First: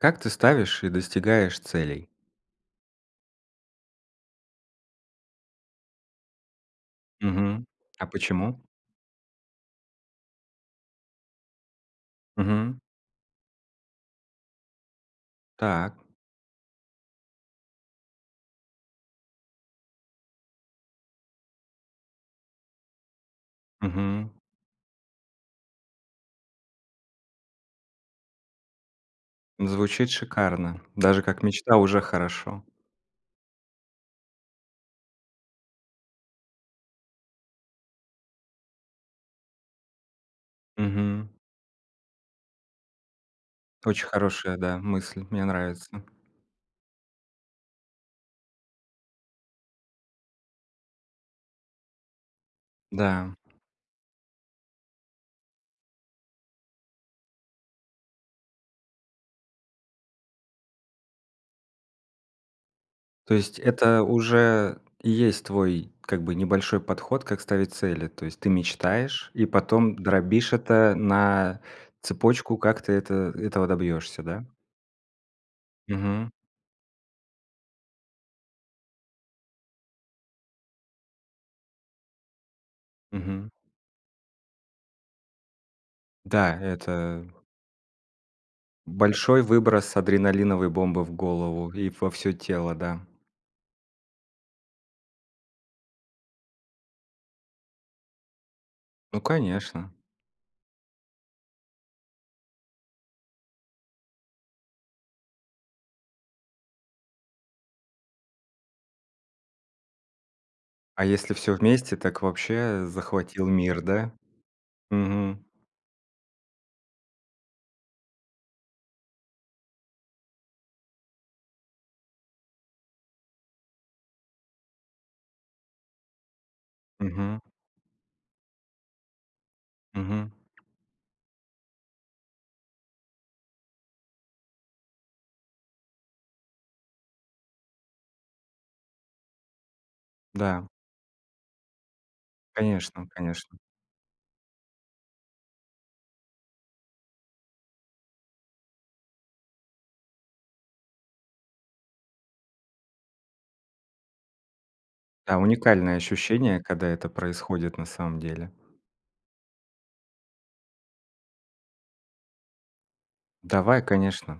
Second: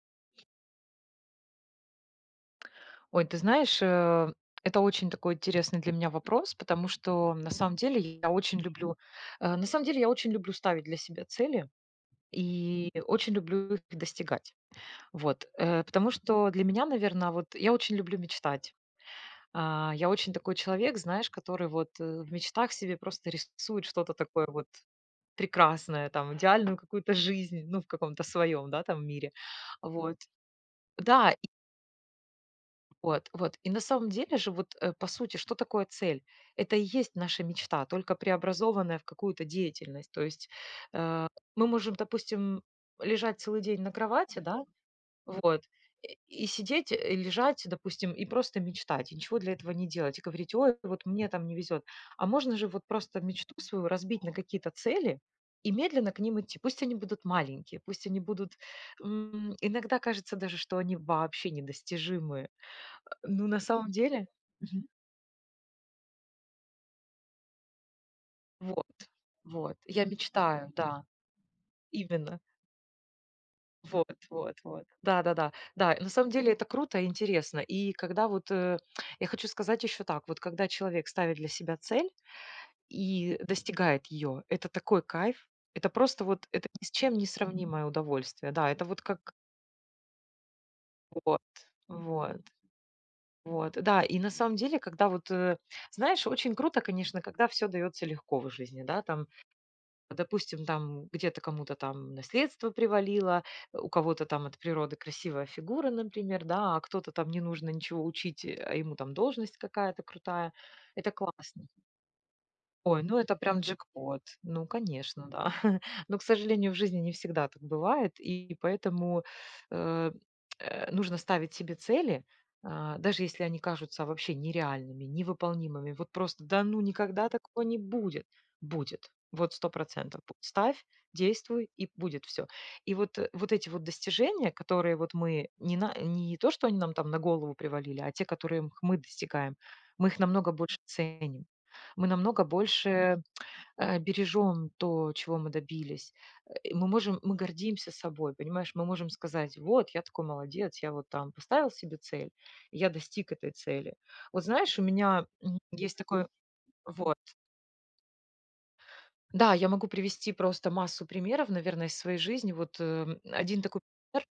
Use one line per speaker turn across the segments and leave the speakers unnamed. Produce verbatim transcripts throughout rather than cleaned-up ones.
Как ты ставишь и достигаешь целей?
Ой, ты знаешь, э, это очень такой интересный для меня вопрос, потому что на
Мгм.
самом деле
А
я очень
почему?
люблю, э, на самом деле я очень люблю ставить для себя цели
Мгм.
и очень люблю их достигать. Вот, э,
Так.
потому что для меня, наверно, вот я очень люблю мечтать. Э, я очень такой человек, знаешь, который вот, э, в мечтах себе просто рисует что-то
Мгм.
такое вот прекрасное, там идеальную какую-то жизнь ну в каком-то своём, да там мире.
Звучит
Вот.
шикарно! Даже
Да
как
и
мечта, уже хорошо!
Вот, вот. И на самом деле же, вот, э, по сути, что такое цель? Это и есть наша мечта, только преобразованная в какую-то деятельность. То есть, э,
Мгм.
мы можем, допустим, лежать целый день на
Очень
кровати,
хорошая,
да
да мысль. Мне
вот
нравится.
и сидеть, э, лежать допустим и просто мечтать, и ничего для этого не делать. И говорить: "Ой, вот мне там не везёт". А можно же вот просто
Да.
мечту свою разбить на какие-то цели и медленно к ним идти. Пусть они будут маленькие, пусть они будут, м, иногда кажется даже, что они вообще недостижимые, э,
То
ну
есть-
на самом
это
деле,
уже
мгм.
есть твой, как бы, небольшой подход как ставить цели. То есть ты
Вот,
мечтаешь, и
вот
потом
я
дробишь
мечтаю,
это
да,
на
именно.
цепочку, как ты это этого
Вот
добьешься, да?
вот вот. Да-да-да. Да, и на самом
Мгм.
деле это круто и интересно. И когда вот, э, я хочу сказать ещё так: вот когда человек ставит для себя цель и
Мгм.
достигает её, это такой кайф, это просто вот
Да,
это ни с чем не
это
сравнимое удовольствие. Да, это вот как
большой выброс адреналиновой бомбы в
Вот,
голову, и во всё
вот.
тело, да.
Вот, да и на самом деле, когда вот, э, знаешь, очень круто, конечно, когда всё даётся легко в жизни. Да,
Ну,
там,
конечно.
допустим, там где-то кому-то там наследство привалило, у кого-то там от природы красивая фигура, например, да, а кто-то там не нужно ничего учить, э, а ему там должность какая-то крутая.
А
Это
если всё
классно!
вместе, так вообще
Ой, ну это
захватил
прям
мир, да?
джек-пот! Ну, конечно,
Мгм.
да. Но, к сожалению, в жизни не всегда так бывает, и поэтому, э, нужно ставить себе цели, э, даже если они кажутся вообще нереальными, невыполнимыми. Вот просто: "Да ну никогда
Мгм.
такого не будет!" Будет. Вот сто процентов
Мгм.
будет. Ставь, действуй и будет всё. И вот, э, вот эти вот достижения, которые вот мы ни на не то, что они нам там на голову привалили, а те, которые х мы достигаем. Мы их намного
Да.
больше ценим, мы намного
Конечно
больше,
конечно!
э, бережем то, чего мы добились, э, мы можем, мы гордимся собой, понимаешь, мы можем сказать: вот, я такой молодец, я вот там поставил себе цель, я достиг этой цели. Вот знаешь, у меня,
Да,
м, есть
уникальные
такое.
ощущения когда это
Вот
происходит на самом деле.
Да, я могу привести просто массу примеров, наверно, из своей жизни. Вот, э, один такой
Давай
пример,
конечно.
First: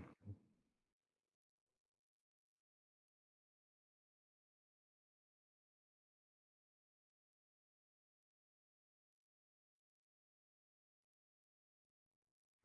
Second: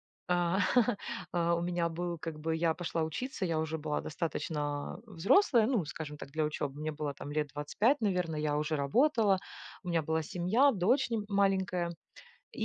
э, у меня был, как бы я пошла учиться, я уже была достаточно, а, взрослая. Ну, скажем так, для учёбы мне было там лет двадцать пять, наверное, я уже работала, у меня была семья, дочь нь маленькая.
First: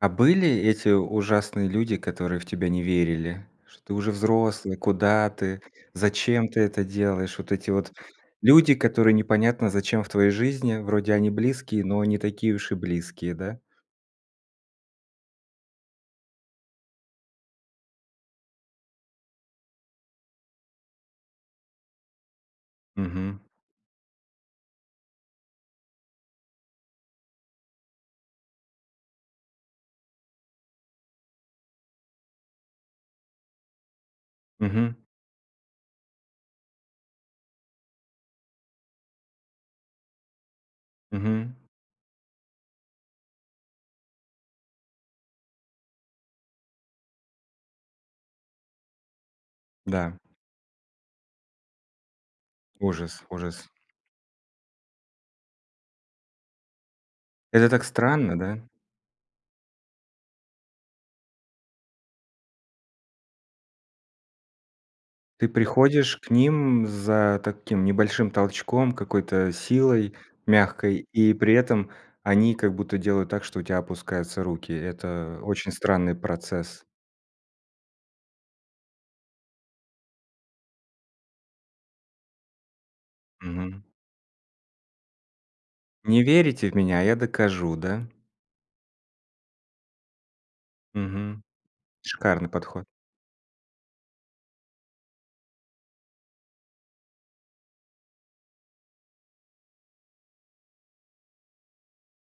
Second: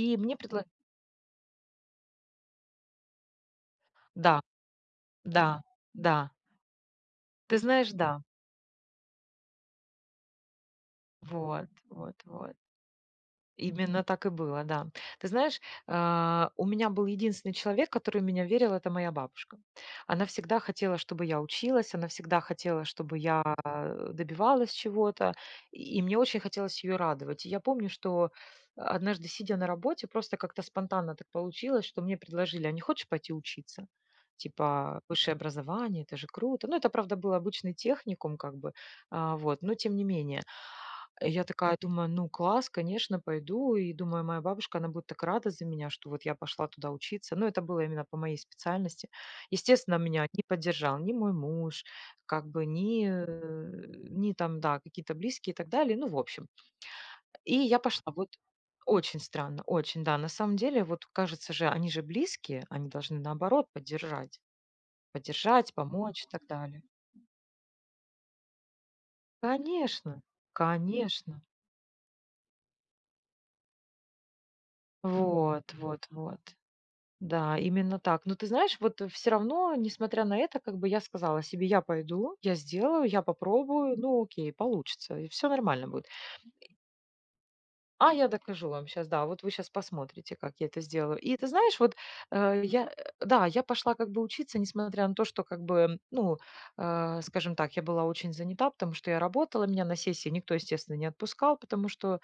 А
мне
были
предла
эти ужасные люди, которые в тебя не верили? Что ты уже
Да.
взрослый, куда ты,
Да, да.
зачем ты это делаешь? Вот
Ты
эти
знаешь, да.
люди, которые непонятно зачем в твоей жизни, вроде они
Вот,
близкие, но
вот,
не такие
вот.
уж и близкие, да.
Именно так и было, да. Ты знаешь, э, у меня был единственный человек, который в меня верил, это моя бабушка. Она всегда хотела, чтобы я училась, она всегда хотела, чтобы
Мгм.
я, э, добивалась чего-то, и мне очень хотелось её радовать. И я помню, что однажды, сидя на работе, просто как-то спонтанно так получилось, что мне предложили: "А не хочешь пойти учиться?"
Мгм.
Типа, "Высшее образование это же круто!" Ну это, правда, был обычный техникум, как бы, а, вот, но тем не менее. И я
Мгм.
такая думаю: "Ну класс, конечно, пойду!" И думаю, моя бабушка она будет так рада за меня, что вот я пошла туда учиться. Ну это было именно по моей специальности. Естественно,
Да.
меня не поддержал ни мой муж, как бы ни,
Ужас ужас.
э, ни там да какие-то близкие и так далее, ну в общем. И
Это
я
так
пошла. Вот
странно, да.
очень странно, очень да на самом деле вот кажется же они же близкие, они должны наоборот поддержать.
Ты
Поддержать,
приходишь
помочь и
к
так далее.
ним за таким небольшим толчком, какой-то силой,
Конечно
мягкой, и
конечно.
при этом они как будто делают так, что у тя опускаются руки. Это
Вот,
очень
вот,
странный
вот.
процесс.
Да, именно так, ну ты знаешь вот всё равно несмотря на это, как бы я сказала себе: "Я пойду, я сделаю, я
Мгм.
попробую. Ну окей получится и всё нормально будет."
Не верите в меня, а я докажу, да?
А я докажу вам щас, да вот вы щас посмотрите, как я это сделаю. И
Мгм,
ты знаешь, вот,
шикарный
э,
подход.
я, да я пошла как бы учиться, несмотря на то, что как бы ну, а, скажем так, я была очень занята, потому что я работала. Меня на сессии никто, естественно, не отпускал, потому что,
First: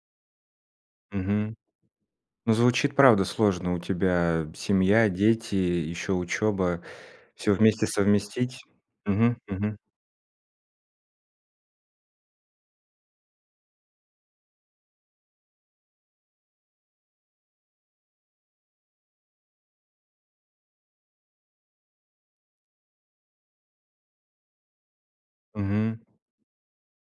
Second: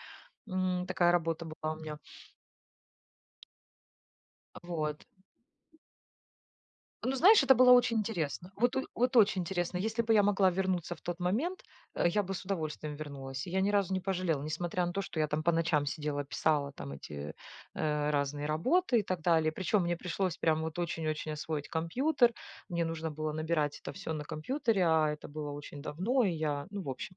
м, такая работа
Мгм.
была у меня.
Ну, звучит правда сложно, у тебя
А, вот.
семья, дети, ещё учеба,
Ну, знаешь,
всё
это было
вместе
очень интересно.
совместить.
Вот о вот
Мгм
очень интересно.
мгм.
Если бы я могла вернуться в тот момент, э, я бы с удовольствием вернулась. Я ни разу не пожалела, несмотря на то, что я там по ночам сидела, писала там эти, э, разные работы и так далее. Причём мне пришлось прям вот очень очень освоить компьютер, мне нужно было набирать это всё на компьютере, а это было очень
Мгм.
давно и я, ну, в общем.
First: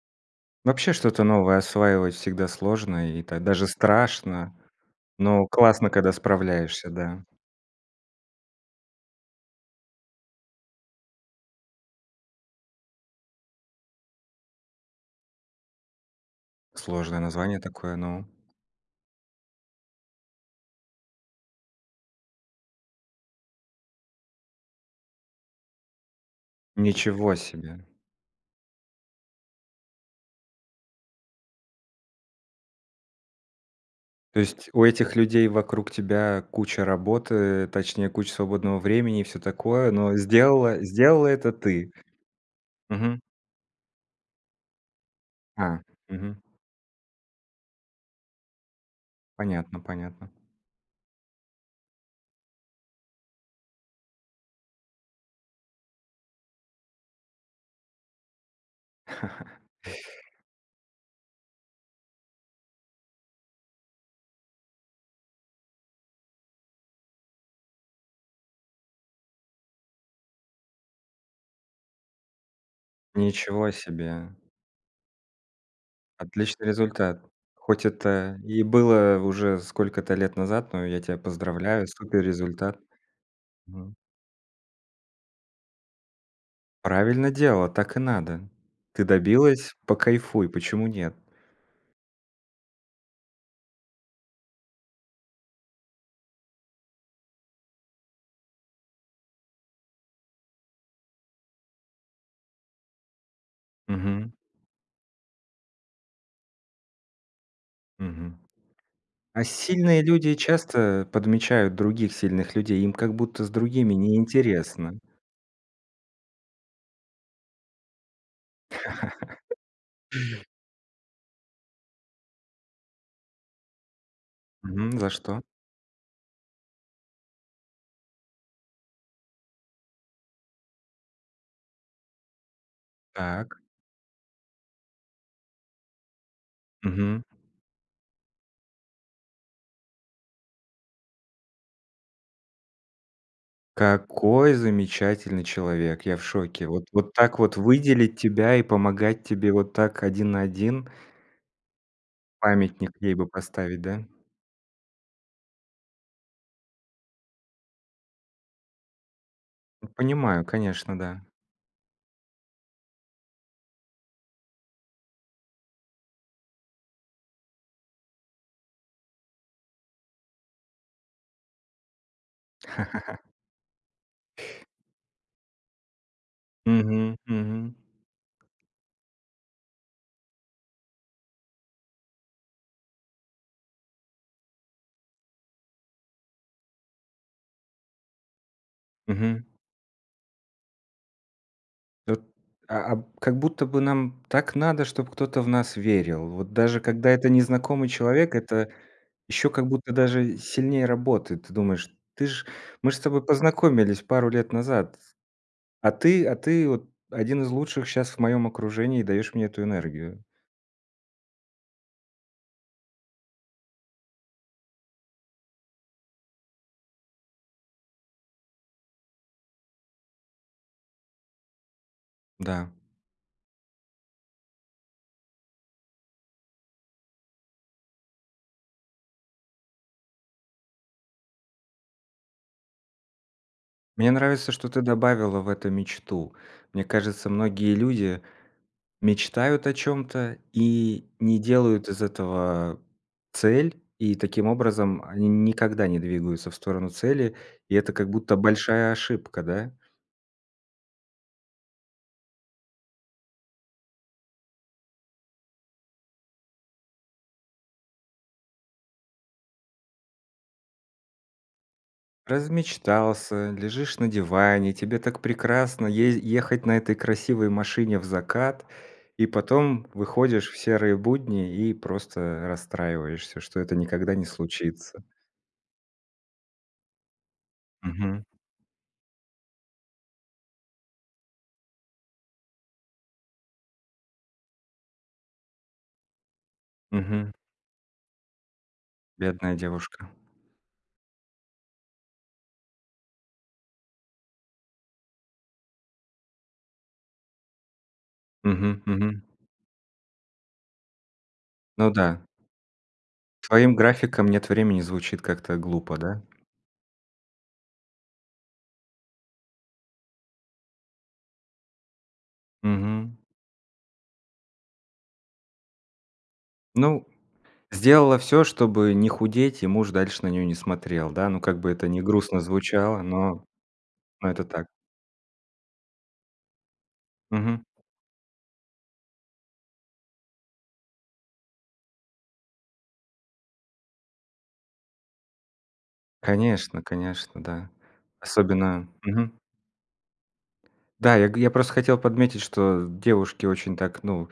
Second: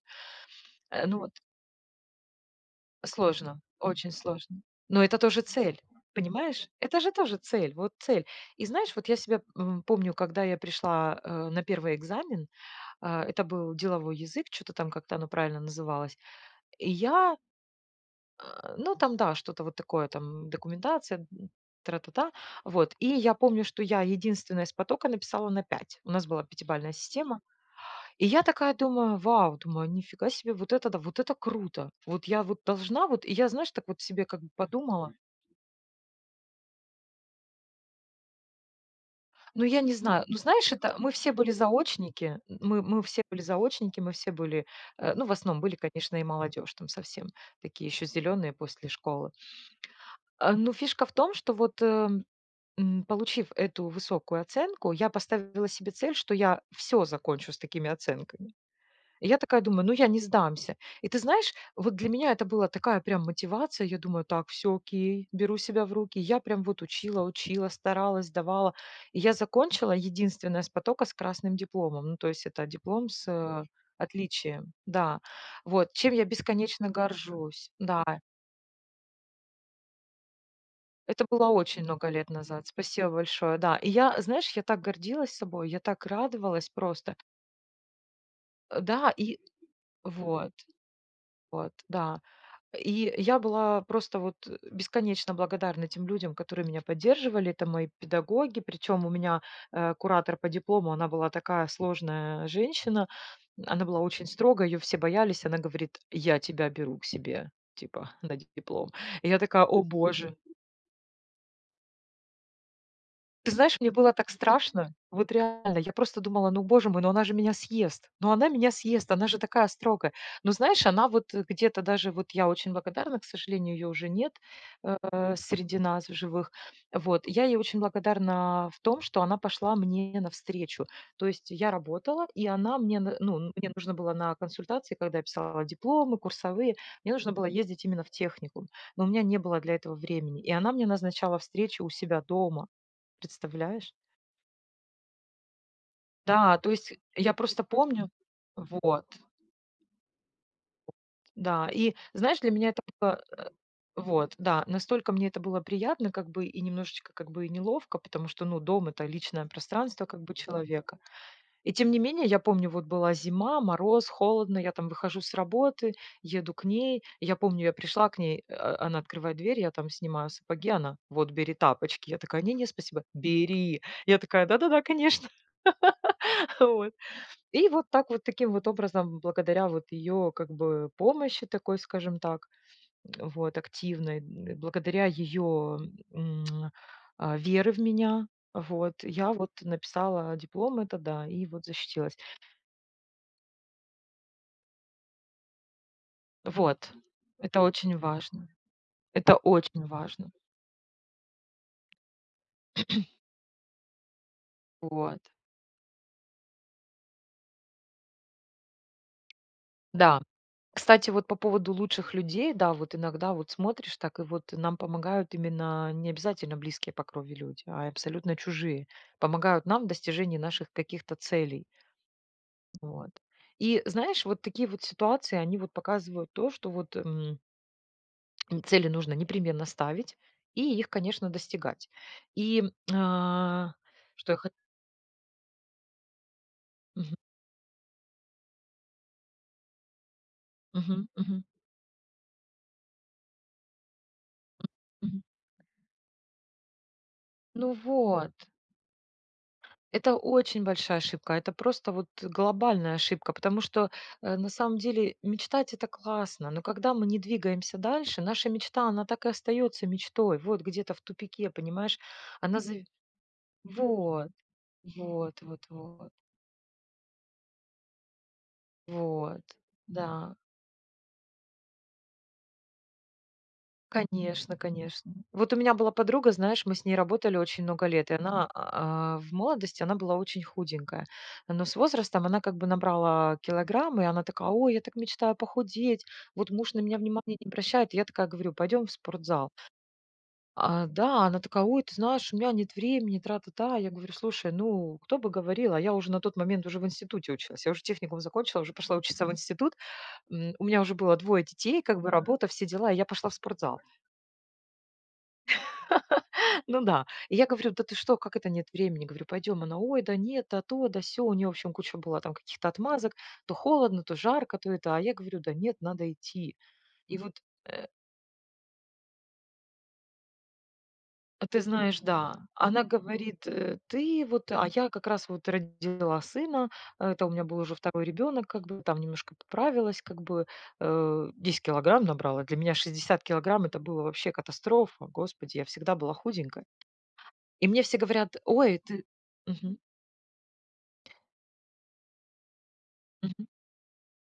Вообще
Э, ну
что-то
вот
новое осваивать всегда сложно, и та
Сложно,
даже
очень
страшно,
сложно, но это тоже
но
цель,
классно, когда
понимаешь?
справляешься,
Это же
да.
тоже цель. Вот цель. И знаешь, вот я себя, м, помню, когда я пришла, э, на первый экзамен, а, это был деловой язык, чё-то там как-то оно правильно называлось, и
Сложное
я
название такое, ну.
ну там да, что-то вот такое, там документация, тра-та-та. Вот, и помню, что я единственная с потока написала на пять. У нас была пятибалльная
Ничего
система.
себе!
И я такая думаю: "Вау, думаю нифига себе, вот это да, вот это круто! Вот я вот должна вот" и я знаешь так вот себе как
То
бы
есть у
подумала
этих людей вокруг тебя куча работы, точнее куча свободного времени и всё
Ну, я
такое,
не
но
знаю, ну знаешь
сделала
это мы
сделала
все
это
были
ты?
заочники, мы мы
Мгм.
все были заочники мы все были, э, ну в основном были,
А,
конечно, и
мгм.
молодежь, там совсем, такие ещё зелёные после школы.
Понятно понятно.
Э, но фишка в том, что, вот, эм, получив эту высокую оценку, я поставила себе цель, что я всё закончу с такими оценками. Я такая думаю: "Ну, я не сдамся". И ты знаешь, вот для меня это было такая прям мотивация, я думаю: "Так, всё окей, беру себя в руки". Я прям вот учила учила, старалась, сдавала. Я закончила единственная с потока с красным дипломом, ну то есть это диплом с, э,
Ничего себе!
отличием. Да, вот чем я
Отличный
бесконечно
результат!
горжусь.
Хоть
Да.
это и было уже сколько-то лет назад, но я тебя
Это было очень
поздравляю
много
супер
лет назад,
результат!
спасибо большое, да. И
Мгм.
я, знаешь, я так гордилась собой, я так радовалась просто.
Правильно делала, так и надо, ты
Да и,
добилась- покайфуй,
вот.
почему нет?
Вот, да. И я была просто вот, э, бесконечно благодарна тем людям, которые меня поддерживали. Это мои педагоги, причём у меня, э, куратор по диплому, она была такая сложная женщина, она была очень
Мгм.
строгая, её все боялись, она говорит: "Я тебя беру к себе типа на
Мгм.
ди диплом". И я
А
такая: "О,
сильные люди
Боже!"
часто, э, подмечают других сильных людей, им как будто с
Ты знаешь, мне
другими
было
не
так страшно,
интересно.
вот реально, я просто думала: "Ну, Боже мой, ну она же меня съест, ну она меня съест, она же такая строгая". Ну, знаешь, она вот где-то даже вот я очень благодарна, к сожалению, её уже нет,
Мгм, за
э,
что?
среди нас в живых. Вот, я ей очень благодарна в том, что она пошла мне навстречу. То есть я работала, и она мне н ну
Так.
мне нужно было на консультации, когда писала дипломы курсовые, мне
Мгм.
нужно было ездить именно в техникум, но у меня не было для этого времени, и она мне назначала встречу у себя дома. Представляешь?
Какой замечательный человек, я в
Да,
шоке,
то
вот
есть
вот
я
так вот
просто помню.
выделить тебя и
Вот.
помогать тебе вот так один на один.
Да, и знаешь, для меня это
Памятник ей
было,
бы
э,
поставить, да?
вот да настолько мне это было приятно, как бы, и немножечко, как бы, и неловко. Потому что, ну дом это личное пространство как бы
Понимаю конечно,
человека.
да.
И тем не менее, я помню, вот была зима, мороз, холодно, я там выхожу с работы, еду к ней. И я помню, я пришла к ней, э, она открывает дверь, я там снимаю сапоги, она: "Вот бери тапочки". Я такая: "Не не, спасибо". "Бери". Я такая: "Да-да-да, конечно". Э, вот.
Мгм, мгм.
И вот так таким вот образом, благодаря вот её как бы помощи, такой скажем так, вот активной, благодаря её, м, а, веры в меня, вот я
Мгм.
вот написала диплом этот, да, и вот защитилась.
От, а а, б как будто бы нам так надо, чтобы кто-то в нас верил. Вот даже
Вот.
когда это
Это
незнакомый
очень
человек,
важно.
это
Это
ещё как
очень
будто
важно.
даже сильнее работает. Ты думаешь: "Ты ж мы же с тобой познакомились пару лет назад,
Вот.
а ты а ты вот один из лучших щас в моём окружении и даёшь мне эту
Да,
энергию".
кстати, вот по поводу лучших людей. Да, вот иногда вот смотришь, так и вот нам помогают именно не обязательно близкие по крови люди, а абсолютно чужие помогают нам в достижении наших каких-то целей.
Да.
Вот, и знаешь вот такие вот ситуации они вот показывают то, что вот, м цели нужно непременно ставить, и их, конечно, достигать. И, м, а,
Мне
что я хо
нравится, что ты добавила в это мечту. Мне
Мгм.
кажется, многие люди мечтают о чём-то и
Мгм,
не
мгм.
делают из этого цель, и таким образом
Мгм.
они никогда не двигаются в сторону цели,
Ну
и это как
вот.
будто большая ошибка, да?
Это очень большая ошибка, это просто вот глобальная ошибка, потому что, э, на самом деле мечтать это классно. Но когда мы не двигаемся дальше, наша мечта она так и остаётся мечтой. Вот где-то в тупике, понимаешь? Она зави
Размечтался, лежишь на
вот
диване, тебе так
вот вот
прекрасно
вот.
езди ехать на этой красивой машине в закат, и
Вот,
потом
да.
выходишь в серые будни, и просто расстраиваешься, что это никогда не
Конечно
случится.
конечно. Вот у меня была подруга, знаешь, мы с ней работали очень много лет, и
Мгм.
она, а, в молодости она была очень худенькая. Но с возрастом она как бы набрала килограммы и она такая: "Ой, я так мечтаю похудеть, вот муж на меня
Мгм.
внимания не обращает", я такая говорю: "Пойдем в спортзал!"
Бедная девушка.
А, да. А она такая: "Ой, ты знаешь, у меня нет времени, тра-та-та". Я говорю: "Слушай, ну кто бы говорил?" А я уже на тот момент уже в институте училась. Я уже техникум закончила, уже
Мгм,
пошла
мгм.
учиться в институт. М, у меня уже было двое детей,
Ну
как бы
да.
работа, все дела, и я пошла в
С твоим
спортзал.
графиком "нет времени" звучит как-то глупо, да?
Ну да. И я говорю: "Да ты что, как это нет времени?" Говорю: "Пойдем". Она: "Ой, да нет, да то, да сё". У неё в общем куча была там каких-то отмазок.
Мгм.
То холодно, то жарко, то это. А я говорю: "Да нет, надо идти".
Ну,
И вот
сделала всё, чтобы не худеть, и муж дальше на неё не смотрел, да ну
А
как
ты
бы это
знаешь,
не
да.
грустно
Она
звучало, но
говорит: "Э, ты
но это
вот",
так.
а я как раз вот родила сына, это у меня был
Мгм.
уже второй ребёнок, как бы там немножко поправилась, как бы, э, десять килограмм набрала. Для меня шестьдесят килограмм это было вообще катастрофа, Господи, я всегда была худенькая.
Конечно конечно,
И
да.
мне все говорят: "Ой,
Особенно
ты"
мгм.
мгм.
Да, г я просто хотел подметить, что девушки
Мгм.
очень так, ну,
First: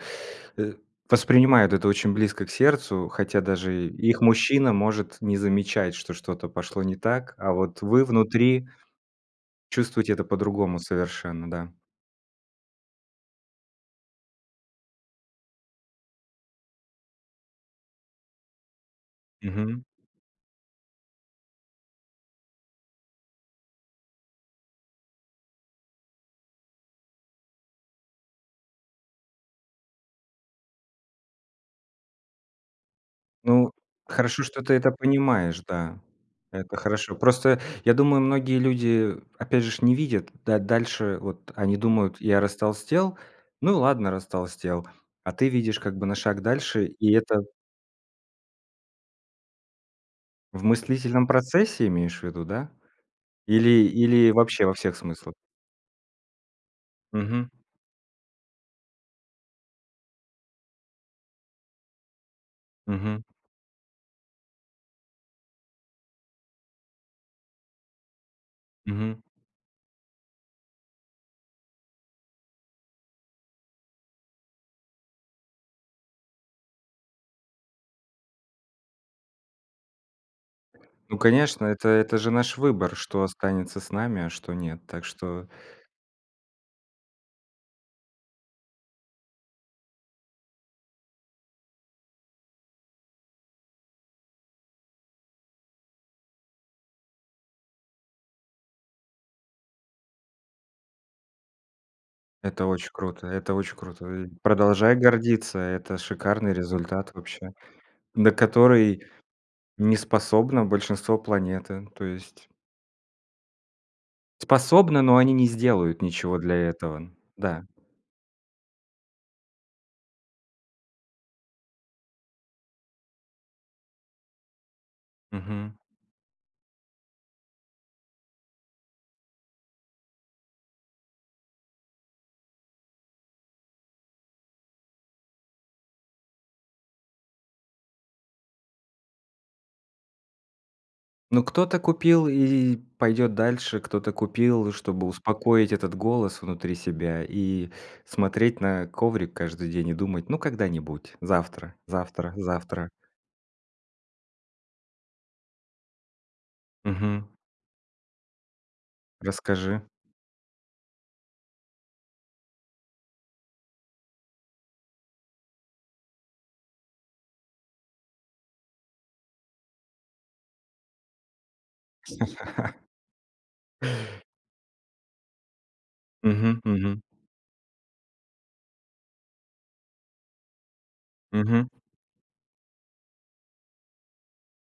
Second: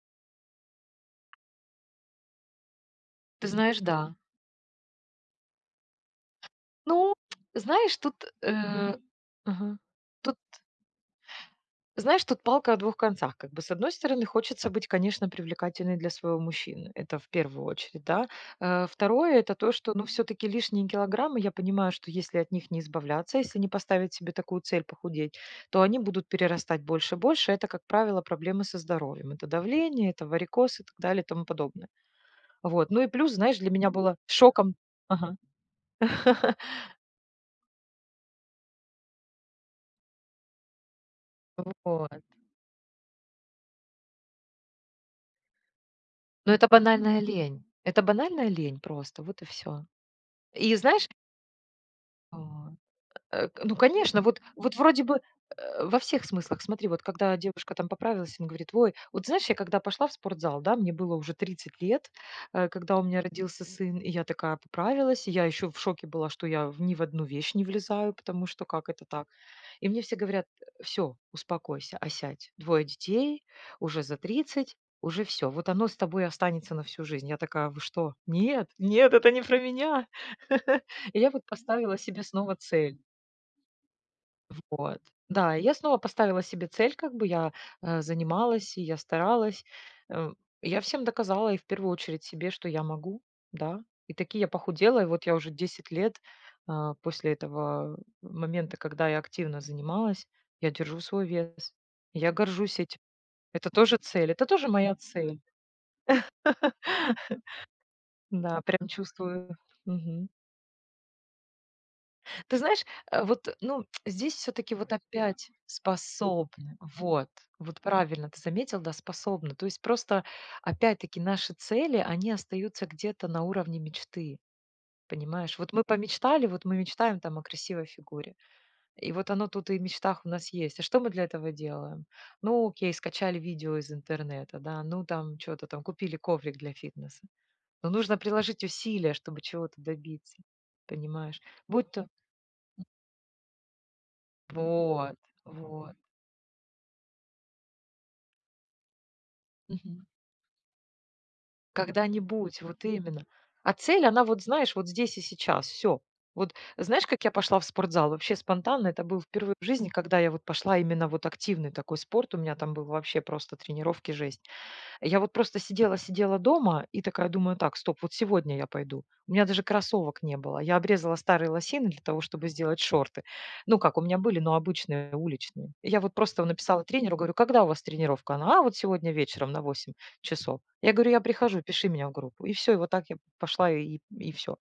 э, воспринимают это очень близко к сердцу, хотя
Ты знаешь,
даже
да.
их мужчина может не замечать, что что-то пошло не
Ну,
так, а вот
знаешь,
вы
тут,
внутри
э, ага
чувствуете это
тут,
по-другому совершенно, да.
знаешь, тут палка о двух концах как бы. С одной стороны, хочется быть, конечно, привлекательной для своего мужчины. Это в первую очередь, да. Э, второе- это то,
Мгм.
что ну всё-таки лишние килограммы я понимаю, что если от них не избавляться, если не поставить себе такую цель похудеть, то они будут перерастать больше больше. Это, как правило, проблемы со здоровьем это давление, это варикоз, и так далее, и тому подобное. Вот, ну и плюс, знаешь, для
Ну
меня было
хорошо, что ты
шоком
это
Ага.
понимаешь, да. Это хорошо. Просто я думаю многие люди опять же ж не видят да дальше. Вот
В
они
вот.
думают: "Я растолстел, ну ладно растолстел", а ты видишь как бы на шаг
Ну это
дальше и
банальная
это
лень, это банальная лень просто, вот и всё.
В
И знаешь
мыслительном процессе имеешь ввиду, да?
Вот, э, ну,
Или
конечно,
или
вот
вообще во
вот
всех
вроде бы,
смыслах?
э, во всех смыслах. Смотри, вот когда
Мгм.
девушка там поправилась, он говорит: "Ой", вот знаешь, я когда пошла в спортзал, да мне было уже тридцать лет, э, когда у меня
Мгм.
родился сын, и я такая поправилась. Я ещё в шоке была, что я в ни в одну вещь не влезаю, потому что как это
Мгм.
так? И мне все говорят: "Всё, успокойся, осядь, двое детей, уже за тридцать, уже всё, вот оно с тобой останется на всю жизнь". Я такая: "Вы что? Нет, нет, это не про меня".
Ну
И я вот
конечно, это
поставила
это
себе
же
снова
наш выбор,
цель.
что останется с нами, а что нет.
Вот,
Так что
да и я снова поставила себе цель, как бы я, э, занималась, и я старалась, м, я всем доказала и в первую очередь себе, что я могу, да. И таки я похудела, и вот я уже десять лет, э, после этого момента, когда я активно занималась, я держу свой вес, я
Это
горжусь
оч
этим.
круто, это
Это
оч
тоже
круто.
цель, это тоже
Продолжай
моя цель.
гордиться, это шикарный результат вообще, на
Да, прям
который
чувствую,
не
мгм.
способно большинство планеты. То есть
Ты знаешь, э, вот ну здесь всё-таки вот
Способны, но они не
опять
сделают ничего для
способны.
этого,
Вот
да.
вот правильно ты заметил, да способны. То есть просто, опять таки наши цели они остаются где-то на уровне мечты. Понимаешь! Вот
Мгм.
мы помечтали вот мы мечтаем там о красивой фигуре, и вот оно тут и в мечтах у нас есть. А что мы для этого делаем? Ну окей, скачали видео из интернета, да, ну там чё-то там купили коврик для фитнеса. Но нужно приложить усилия, чтобы чего-то добиться. Понимаешь,
Ну кто-то
будь то
купил и пойдёт дальше, кто-то купил, чтобы
Вот,
успокоить этот
вот.
голос внутри себя, и смотреть на коврик каждый день и
Мгм.
думать: "Ну когда-нибудь, завтра завтра
Когда-нибудь, вот
завтра".
именно. А цель она вот знаешь, вот здесь и сейчас. Всё. Вот знаешь, как
Мгм.
я пошла в спортзал? Вообще спонтанно это был впервые в
Расскажи.
жизни, когда я вот пошла именно вот активный такой спорт, у меня там был вообще просто тренировки жесть. Я вот просто сидела сидела дома и такая думаю: "Так, стоп, вот сегодня я пойду". У меня даже кроссовок не было, я обрезала старые лосины для того, чтобы сделать шорты. Ну как у меня были, но обычные уличные. Я вот просто в
Мгм
написала
мгм.
тренеру говорю: "Когда у вас тренировка?" А вот сегодня вечером на восемь часов. Я говорю: "Я прихожу,
Мгм.
пиши меня в группу". И всё, вот так я пошла и и всё,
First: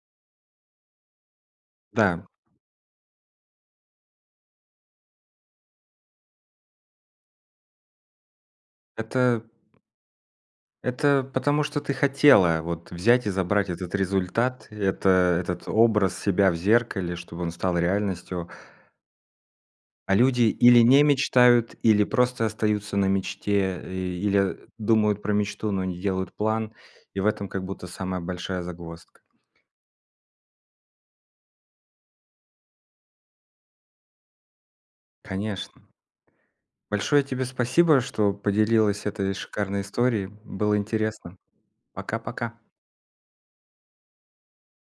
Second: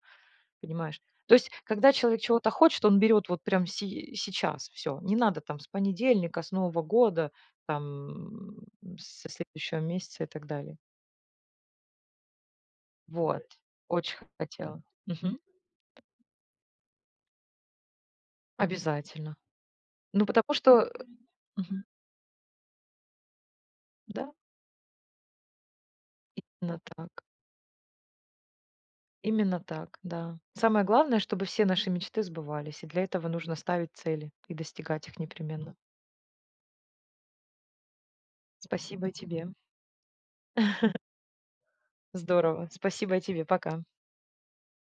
понимаешь. То есть, когда человек
Да.
чего-то хочет, он берёт вот прямо сей сейчас и всё. Не надо там с понедельника, с нового года, там, со
Это
следующего месяца, и так далее.
это потому что ты хотела вот взять и
Вот
забрать этот
очень
результат,
хотела,
это
мгм.
этот образ себя в зеркале, чтобы он стал реальностью.
Обязательно.
А
Ну
люди
потому
или
что,
не
э
мечтают,
Мгм.
или просто остаются на мечте, э,
Да.
или, а, думают про мечту, но не делают план,
Именно
и
так.
в этом как будто самая большая загвоздка.
Именно так, да. Самое главное, чтобы все наши мечты сбывались, и для этого нужно ставить цели, и достигать их непременно.
Конечно! Большое тебе спасибо, что поделилась
Спасибо и
этой
тебе.
шикарной историей, было интересно. Пока пока.
Здорово. Спасибо и тебе. Пока.